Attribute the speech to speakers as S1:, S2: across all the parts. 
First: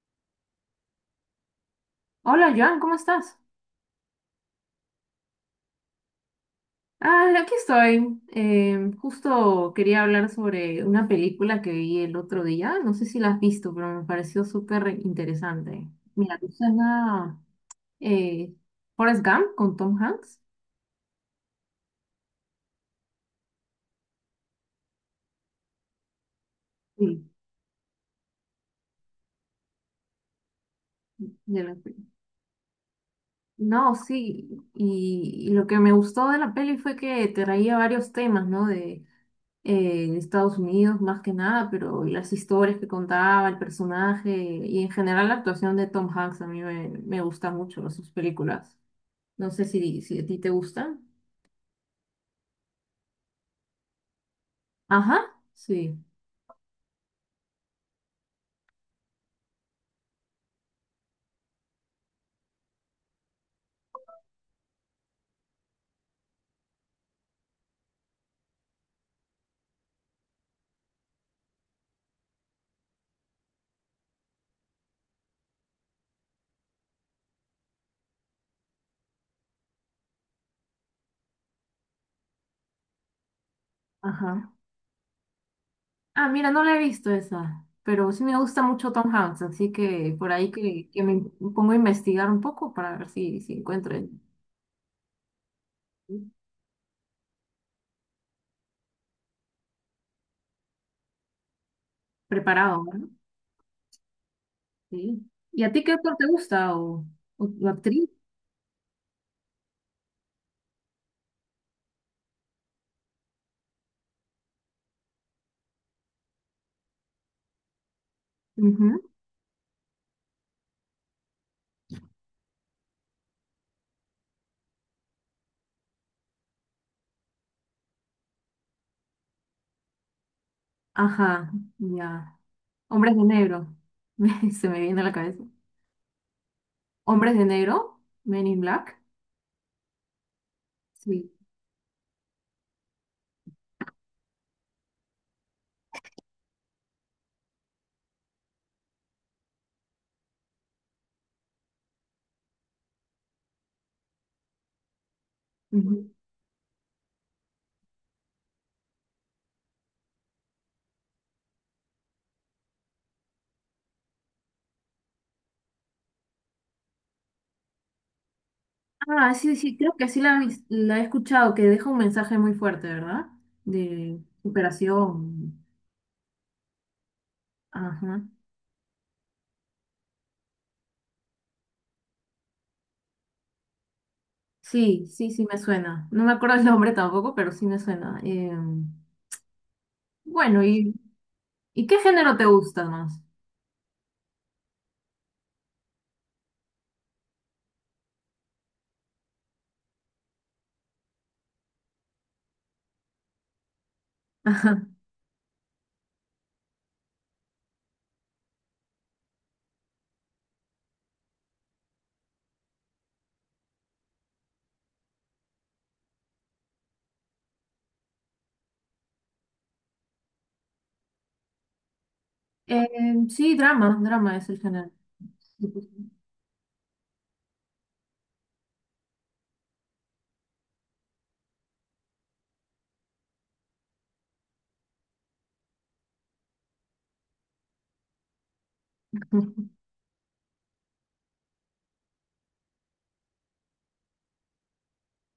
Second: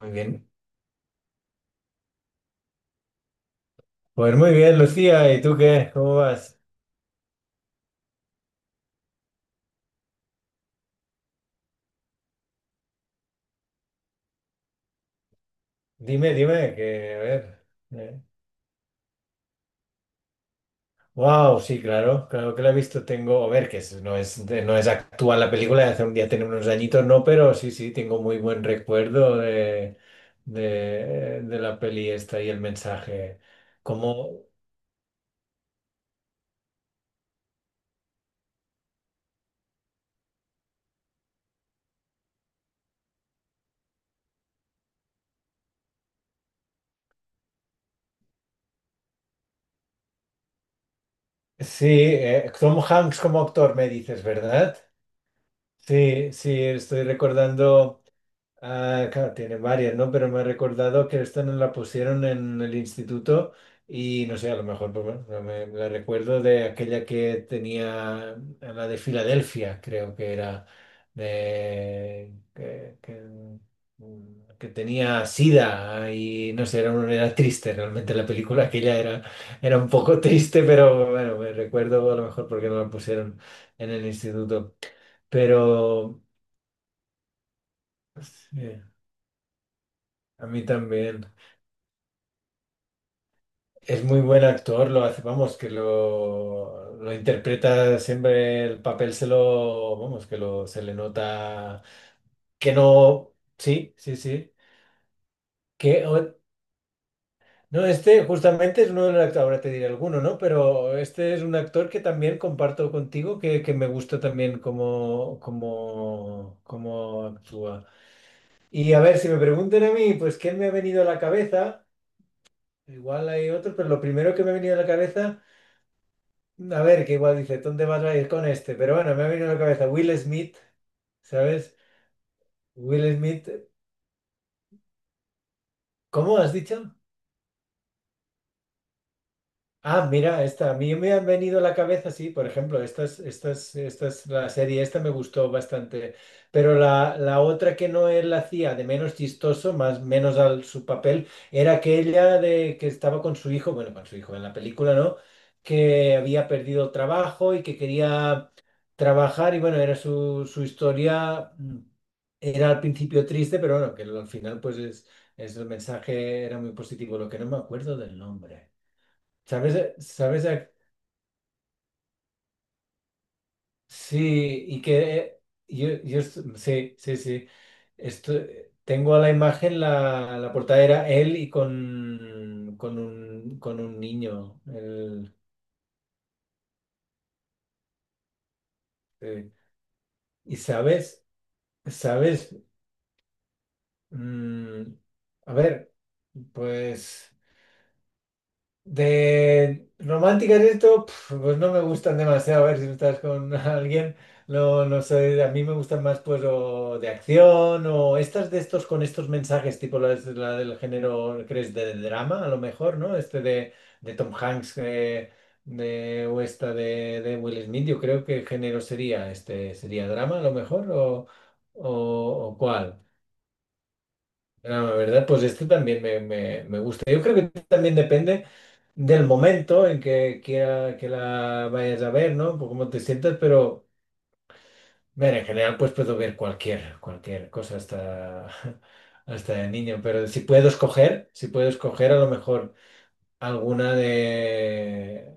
S1: Muy bien.
S2: Hola Joan, ¿cómo estás?
S1: Pues muy bien, Lucía. ¿Y tú qué? ¿Cómo vas?
S2: Ah, aquí estoy. Justo quería hablar sobre una película que vi el otro día. No sé si la has visto, pero me pareció súper interesante.
S1: Dime,
S2: Mira, ¿te
S1: dime, que a
S2: suena
S1: ver. eh.
S2: eh, Forrest Gump con Tom Hanks?
S1: Wow, sí, claro, que la he visto. Tengo, a ver, no es, no es actual la película, de hace un día tiene unos añitos, no,
S2: Sí.
S1: pero sí, tengo muy buen recuerdo de
S2: De la
S1: la
S2: peli.
S1: peli esta y el mensaje.
S2: No,
S1: Como,
S2: sí. Y lo que me gustó de la peli fue que traía varios temas, ¿no? De en Estados Unidos más que nada, pero las historias que contaba, el personaje y en general la actuación de Tom Hanks a mí me gusta mucho sus películas. No sé si a ti te gustan.
S1: sí, Tom Hanks como actor, me dices, ¿verdad?
S2: Ajá, sí,
S1: Sí, sí, estoy recordando. Ah, claro, tiene varias, ¿no? Pero me ha recordado que esta nos la pusieron en el instituto y no sé, a lo mejor, pues bueno, no me, me la recuerdo de aquella que tenía, la de Filadelfia, creo que era, de, que, que, que tenía sida y no sé, era, era triste realmente la película, aquella era, era un poco triste, pero bueno, me recuerdo a lo mejor porque no la pusieron en el
S2: ajá.
S1: instituto, pero
S2: Ah, mira, no la he visto esa, pero sí me gusta
S1: sí,
S2: mucho Tom Hanks, así que por
S1: a
S2: ahí
S1: mí
S2: que me
S1: también.
S2: pongo a investigar un poco para ver si encuentro
S1: Es muy buen actor, lo hace, vamos, lo interpreta siempre el papel, se lo, vamos, que lo, se le nota que
S2: preparado, ¿no?
S1: no, sí, sí, sí,
S2: Sí. ¿Y a ti qué
S1: que,
S2: actor te gusta o
S1: no,
S2: actriz?
S1: este justamente es uno de los actores, ahora te diré alguno, ¿no? Pero este es un actor que también comparto contigo, que me gusta también cómo actúa. Y
S2: Ujú.
S1: a ver, si me preguntan a mí, pues, ¿quién me ha venido a la cabeza? Igual hay otro, pero lo primero que me ha venido a la cabeza. A ver, que igual dice, ¿dónde vas a ir con este? Pero bueno, me ha venido a la cabeza Will Smith,
S2: Ajá,
S1: ¿sabes?
S2: ya. Hombres
S1: Will
S2: de
S1: Smith,
S2: negro. Se me viene a la cabeza.
S1: ¿cómo has dicho?
S2: Hombres de negro, Men in Black.
S1: Ah, mira, esta, a mí me han
S2: Sí.
S1: venido a la cabeza, sí, por ejemplo, estas, la serie esta me gustó bastante, pero la otra que no él hacía de menos chistoso, más menos al su papel, era aquella de que estaba con su hijo, bueno, con su hijo en la película, ¿no?
S2: Ujú.
S1: Que había perdido el trabajo y que quería trabajar y bueno, era su, su historia, era al principio triste, pero bueno, que al final pues es el mensaje era muy positivo, lo que no me acuerdo del nombre.
S2: Ah, sí,
S1: ¿Sabes?
S2: sí, creo que sí
S1: ¿Sabes?
S2: la he escuchado, que deja un mensaje muy fuerte, ¿verdad? De
S1: Sí, y que
S2: superación.
S1: sí, sí, sí.
S2: Ajá.
S1: Esto, tengo a la imagen la portada era él con un niño.
S2: Sí, sí, sí me suena. No me acuerdo el nombre tampoco, pero sí me suena.
S1: Eh, Y
S2: Bueno,
S1: sabes,
S2: ¿y qué género te
S1: sabes,
S2: gusta más?
S1: Mm, a ver, pues. De románticas y esto, pf, pues no me gustan demasiado. A ver si tú estás con alguien, no,
S2: Ajá.
S1: no sé. A mí me gustan más, pues, o de acción o estas de estos con estos mensajes, tipo la del género, crees, de drama, a lo mejor, ¿no? Este de Tom Hanks de, o esta de Will Smith. Yo creo que género sería este, sería drama, a lo mejor, o, o
S2: Eh,
S1: cuál.
S2: sí, drama es el género.
S1: Drama, ¿verdad? Pues este también me gusta. Yo creo que también depende del momento en que quiera que la vayas a ver, ¿no? Por cómo te sientas, pero ver, en general pues puedo ver cualquier, cualquier cosa hasta, hasta de niño, pero si puedo escoger, si puedo escoger a lo mejor alguna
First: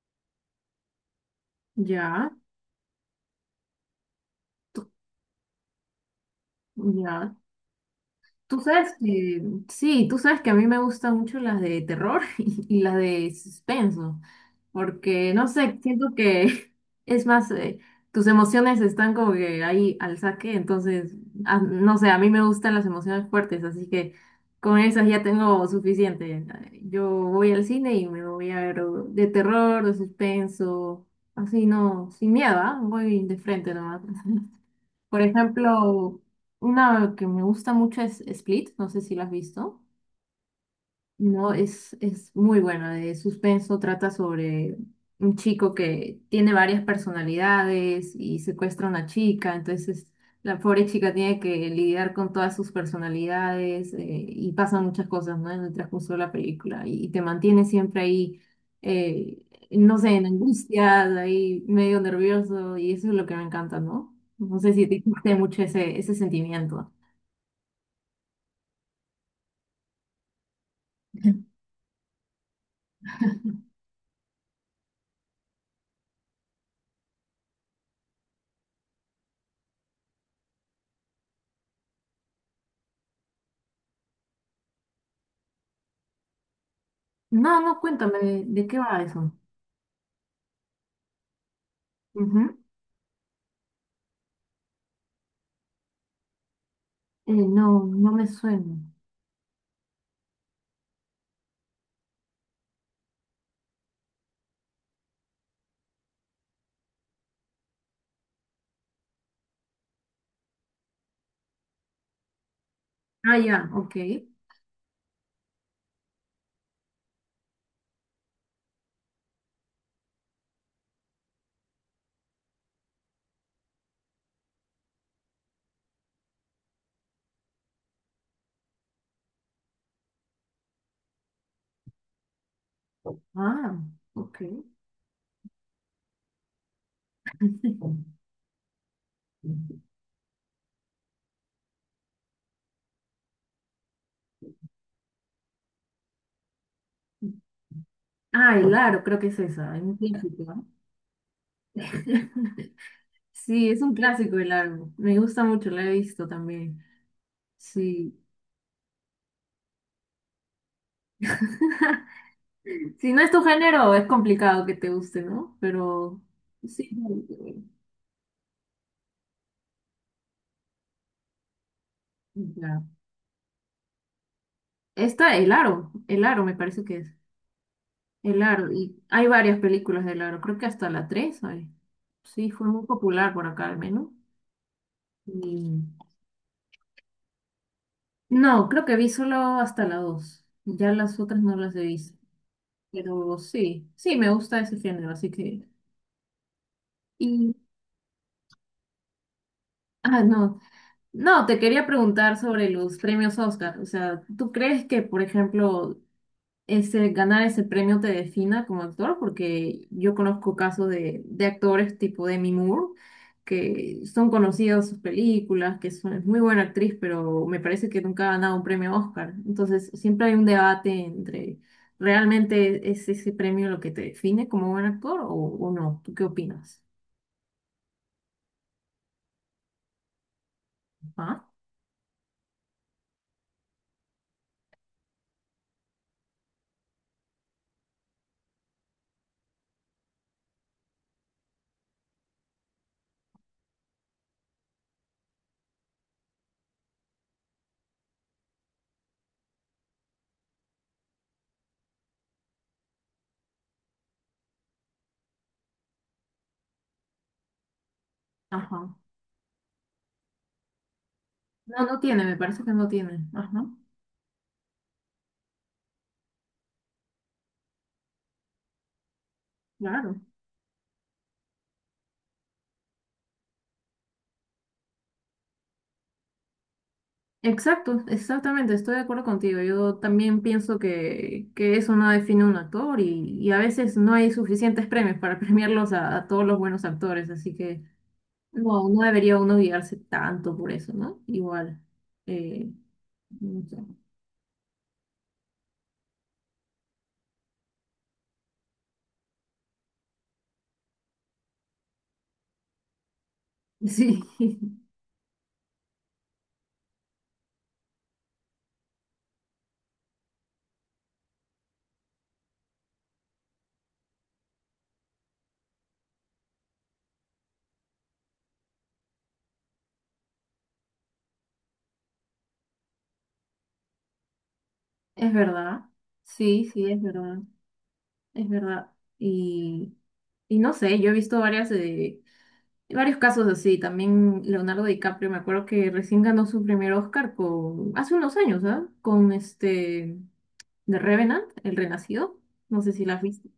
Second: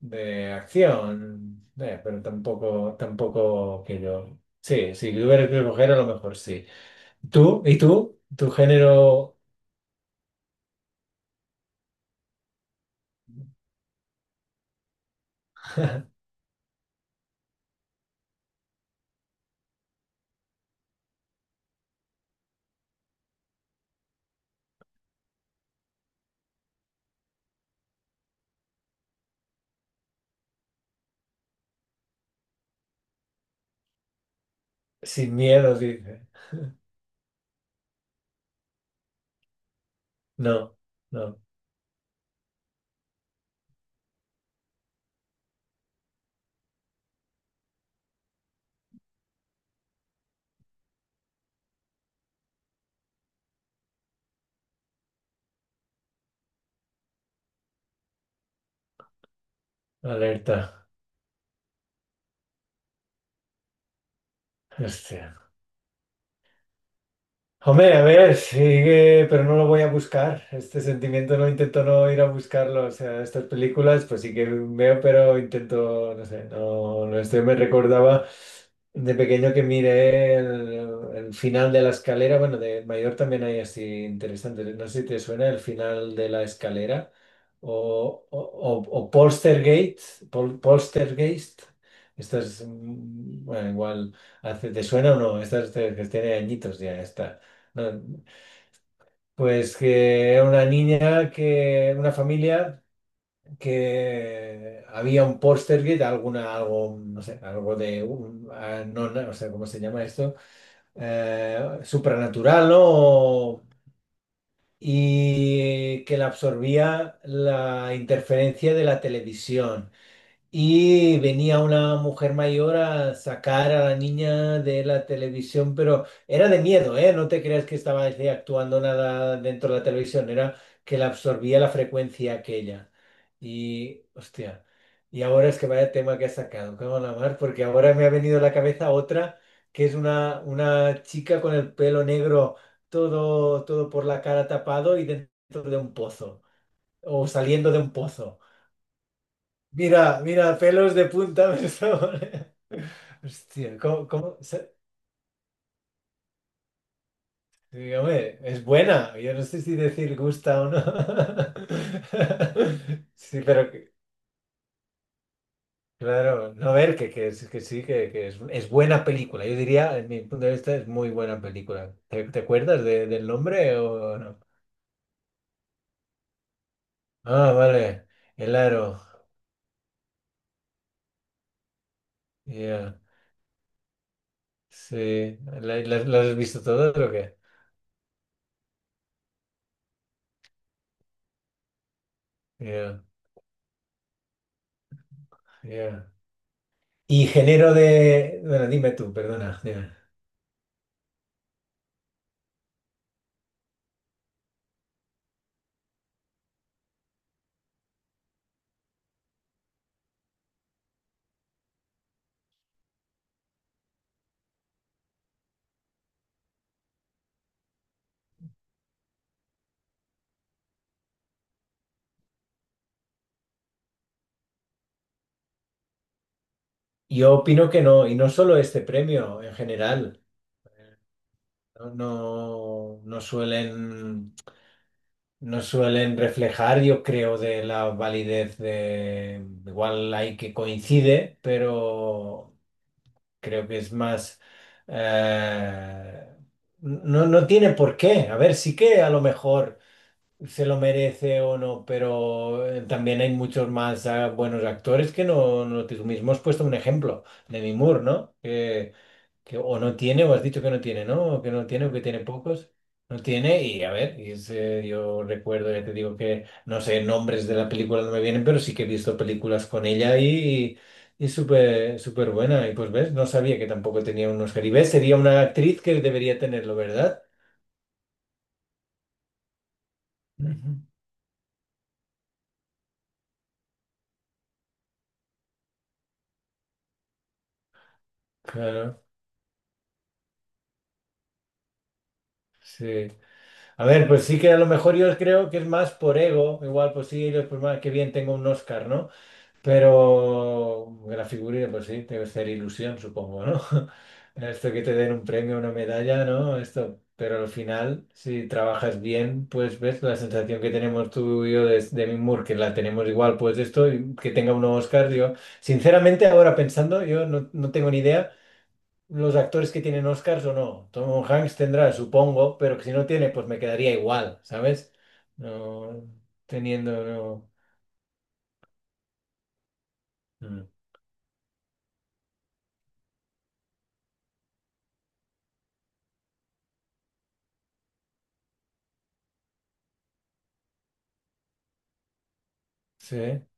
S1: de acción, pero
S2: Ya,
S1: tampoco, tampoco que yo. Sí, si tuviera que escoger a lo mejor sí.
S2: ya.
S1: ¿Tú? ¿Y tú? ¿Tu
S2: Tú sabes
S1: género
S2: que, sí, tú sabes que a mí me gustan mucho las de terror y las de suspenso, porque no sé, siento que es más, tus emociones están como que ahí al saque, entonces, ah, no sé, a mí me gustan las emociones fuertes, así que con esas ya tengo suficiente. Yo voy al cine y me voy a ver o de terror, de suspenso, así no, sin miedo, ¿ah? Voy de frente nomás. Por
S1: sin miedo,
S2: ejemplo,
S1: dice?
S2: una que me gusta mucho es Split, no sé si la has visto.
S1: No, no,
S2: No, es muy bueno. De suspenso trata sobre un chico que tiene varias personalidades y secuestra a una chica. Entonces, la pobre chica tiene que lidiar con todas sus personalidades y pasan muchas cosas, ¿no? En el transcurso de la película y te mantiene siempre ahí, eh, no sé, en
S1: alerta.
S2: angustias, ahí medio nervioso y eso es lo que me encanta, ¿no? No sé si te guste
S1: Hostia.
S2: mucho ese sentimiento.
S1: Hombre, a ver, sigue, pero no lo voy a buscar. Este sentimiento no intento no ir a buscarlo. O sea, estas películas, pues sí que veo, pero intento, no sé, no, no estoy. Me recordaba de pequeño que miré el final de la escalera. Bueno, de mayor también hay así interesantes. No sé si te suena el final de la escalera
S2: No, no, cuéntame,
S1: o, o,
S2: de qué
S1: o,
S2: va
S1: o
S2: eso?
S1: Poltergeist, Poltergeist. Estas, bueno, igual, hace, ¿te suena o no? Que tiene añitos ya, está.
S2: No,
S1: Eh,
S2: no me suena.
S1: Pues que era una niña que, una familia que había un Portergate, alguna, algo, no sé, algo de, ah, no, no, o sea, ¿cómo se llama esto? Supranatural, ¿no?
S2: Ah,
S1: O,
S2: ya, ok.
S1: y que la absorbía la interferencia de la televisión. Y venía una mujer mayor a sacar a la niña de la televisión, pero era de miedo, ¿eh? No te creas que estaba así actuando nada dentro de la televisión, era que la absorbía la frecuencia aquella.
S2: Ah,
S1: Y,
S2: ok.
S1: hostia, y ahora es que vaya tema que ha sacado, cago en la mar, porque ahora me ha venido a la cabeza otra, que es una chica con el pelo negro, todo, todo por la cara tapado y dentro de un pozo, o saliendo de un pozo.
S2: Ah, el aro, creo que es esa, es un
S1: Mira,
S2: clásico,
S1: mira,
S2: ¿no?
S1: pelos de punta me está poniendo.
S2: Sí,
S1: Hostia,
S2: es un
S1: ¿cómo
S2: clásico el
S1: se-
S2: aro. Me gusta mucho, la he visto también. Sí.
S1: Dígame, es buena. Yo no sé si decir gusta o no.
S2: Si no es
S1: Sí,
S2: tu
S1: pero
S2: género, es complicado que te guste, ¿no? Pero
S1: claro, no a
S2: sí.
S1: ver, que sí, que es buena película. Yo diría, en mi punto de vista, es muy buena película. ¿Te
S2: Ya.
S1: acuerdas del nombre o no?
S2: Esta, El Aro, El Aro me parece que es.
S1: Ah, vale,
S2: El
S1: El
S2: Aro, y
S1: Aro.
S2: hay varias películas del Aro, creo que hasta la 3 hay. Sí, fue muy
S1: Ya.
S2: popular por acá al menos.
S1: Sí,
S2: Mm,
S1: ¿las has visto todas o qué?
S2: No, creo que vi solo hasta la dos. Ya las otras no las he visto.
S1: Ya,
S2: Pero sí, sí, me gusta ese género, así que...
S1: ya. Y
S2: Y,
S1: género de. Bueno, dime tú, perdona. Dime.
S2: ah, no. No, te quería preguntar sobre los premios Oscar. O sea, ¿tú crees que, por ejemplo, ese, ganar ese premio te defina como actor, porque yo conozco casos de actores tipo Demi Moore, que son conocidos sus películas, que es muy buena actriz, pero me parece que nunca ha ganado un premio Oscar? Entonces, siempre hay un debate entre, ¿realmente es ese premio lo que te define como buen actor o no? ¿Tú qué opinas?
S1: Yo opino que no, y no solo este premio, en general.
S2: ¿Ah?
S1: No, no, no suelen reflejar, yo creo, de la validez de. Igual hay que coincide, pero creo que es más. eh, No, no tiene por qué. A ver, sí que a lo mejor, se lo merece o no, pero también hay muchos más buenos actores que no, tú mismo has puesto un ejemplo, Demi Moore, ¿no?
S2: Ajá.
S1: Que o no tiene, o has dicho que no tiene, ¿no? O que no
S2: No,
S1: tiene, o
S2: no
S1: que tiene
S2: tiene, me parece
S1: pocos.
S2: que no tiene.
S1: No tiene,
S2: Ajá,
S1: y a ver, y es, yo recuerdo, ya te digo que no sé, nombres de la película no me vienen, pero sí que he visto películas con ella
S2: claro.
S1: y súper súper buena. Y pues ves, no sabía que tampoco tenía unos Oscar. Y ves, sería una actriz que debería tenerlo, ¿verdad?
S2: Exacto, exactamente, estoy de acuerdo contigo. Yo también
S1: Ujú.
S2: pienso que eso no define un actor y a veces no hay suficientes premios para premiarlos a todos los buenos actores, así que no, no
S1: Claro,
S2: debería uno guiarse tanto por eso, ¿no? Igual, eh,
S1: sí.
S2: no sé.
S1: A ver, pues sí que a lo mejor yo creo que es más por ego, igual pues sí, ellos, pues más que bien tengo un Oscar, ¿no? Pero la figurita, pues sí, debe ser ilusión, supongo, ¿no?
S2: Sí,
S1: Esto que te den un premio, una medalla, ¿no? Esto, pero al final, si trabajas bien, pues ves la sensación que tenemos tú y yo de Demi Moore, que la tenemos igual, pues esto, y que tenga un Oscar, yo, sinceramente ahora pensando, yo no, no tengo ni idea los actores que tienen Oscars o no. Tom Hanks tendrá, supongo, pero que si no tiene, pues me quedaría igual, ¿sabes?
S2: es verdad,
S1: No,
S2: sí, sí, es
S1: teniendo,
S2: verdad,
S1: no.
S2: es verdad. Y, y
S1: Mm.
S2: no sé, yo he visto varias, varios casos así, también Leonardo DiCaprio, me acuerdo que recién ganó su primer Oscar con, hace unos años, ¿ah? Con este, The Revenant, El Renacido, no sé si la
S1: Sí.
S2: has visto,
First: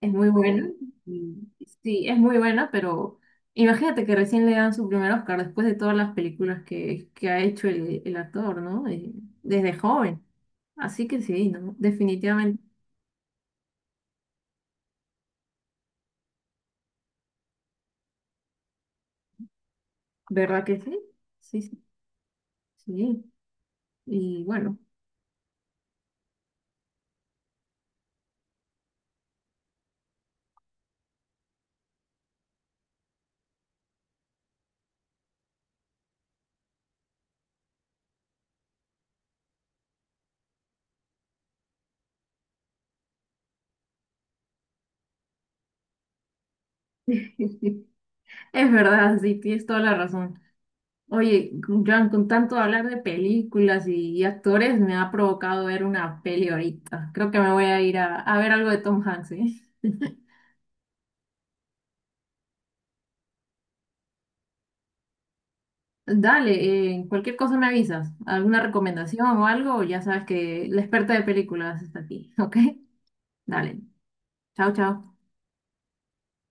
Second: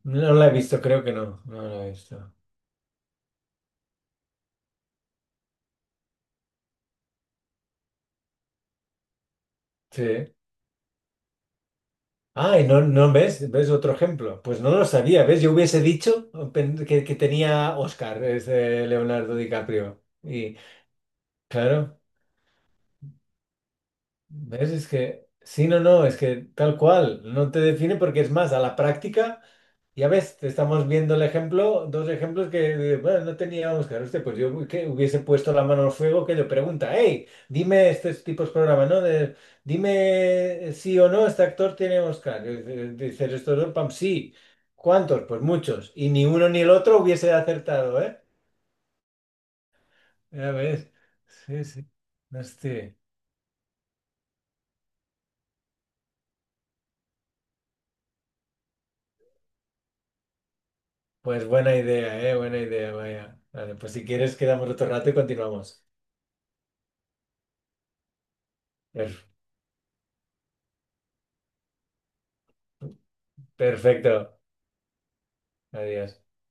S2: es muy
S1: No la he
S2: buena. No.
S1: visto, creo que no.
S2: y-
S1: No la he
S2: sí, es
S1: visto.
S2: muy buena, pero imagínate que recién le dan su primer Oscar después de todas las películas que ha hecho el actor, ¿no? Desde
S1: Sí.
S2: joven, así que sí, ¿no?
S1: Ah,
S2: Definitivamente,
S1: y no, no ves, ves otro ejemplo. Pues no lo sabía, ¿ves? Yo hubiese dicho que tenía Oscar, ese Leonardo DiCaprio. Y
S2: ¿verdad que sí? Sí, sí,
S1: claro,
S2: sí, y
S1: ¿ves?
S2: bueno,
S1: Es que, sí, no, no, es que tal cual, no te define porque es más, a la práctica. Ya ves, te estamos viendo el ejemplo, dos ejemplos que, bueno, no teníamos claro este, pues yo que hubiese puesto la mano al fuego que le pregunta, hey, dime estos tipos de programas, ¿no? De, dime sí o no, este actor tiene Oscar. Y dice- Dices, estos dos, pam, sí. ¿Cuántos? Pues muchos. Y ni uno ni el otro hubiese
S2: es
S1: acertado, ¿eh?
S2: verdad, sí, tienes toda la razón.
S1: Ya ves.
S2: Oye,
S1: Sí, sí.
S2: Joan, con tanto hablar
S1: Hostia.
S2: de películas y actores, me ha provocado ver una peli ahorita. Creo que me voy a ir a ver algo de Tom Hanks, ¿eh?
S1: Pues buena idea, ¿eh? Buena idea, vaya. Vale, pues si quieres quedamos otro rato y continuamos.
S2: Dale, cualquier cosa me avisas. ¿Alguna
S1: Per-
S2: recomendación o algo? Ya sabes que la experta de películas está aquí, ¿ok? Dale.
S1: perfecto.
S2: Chao, chao.
S1: Adiós.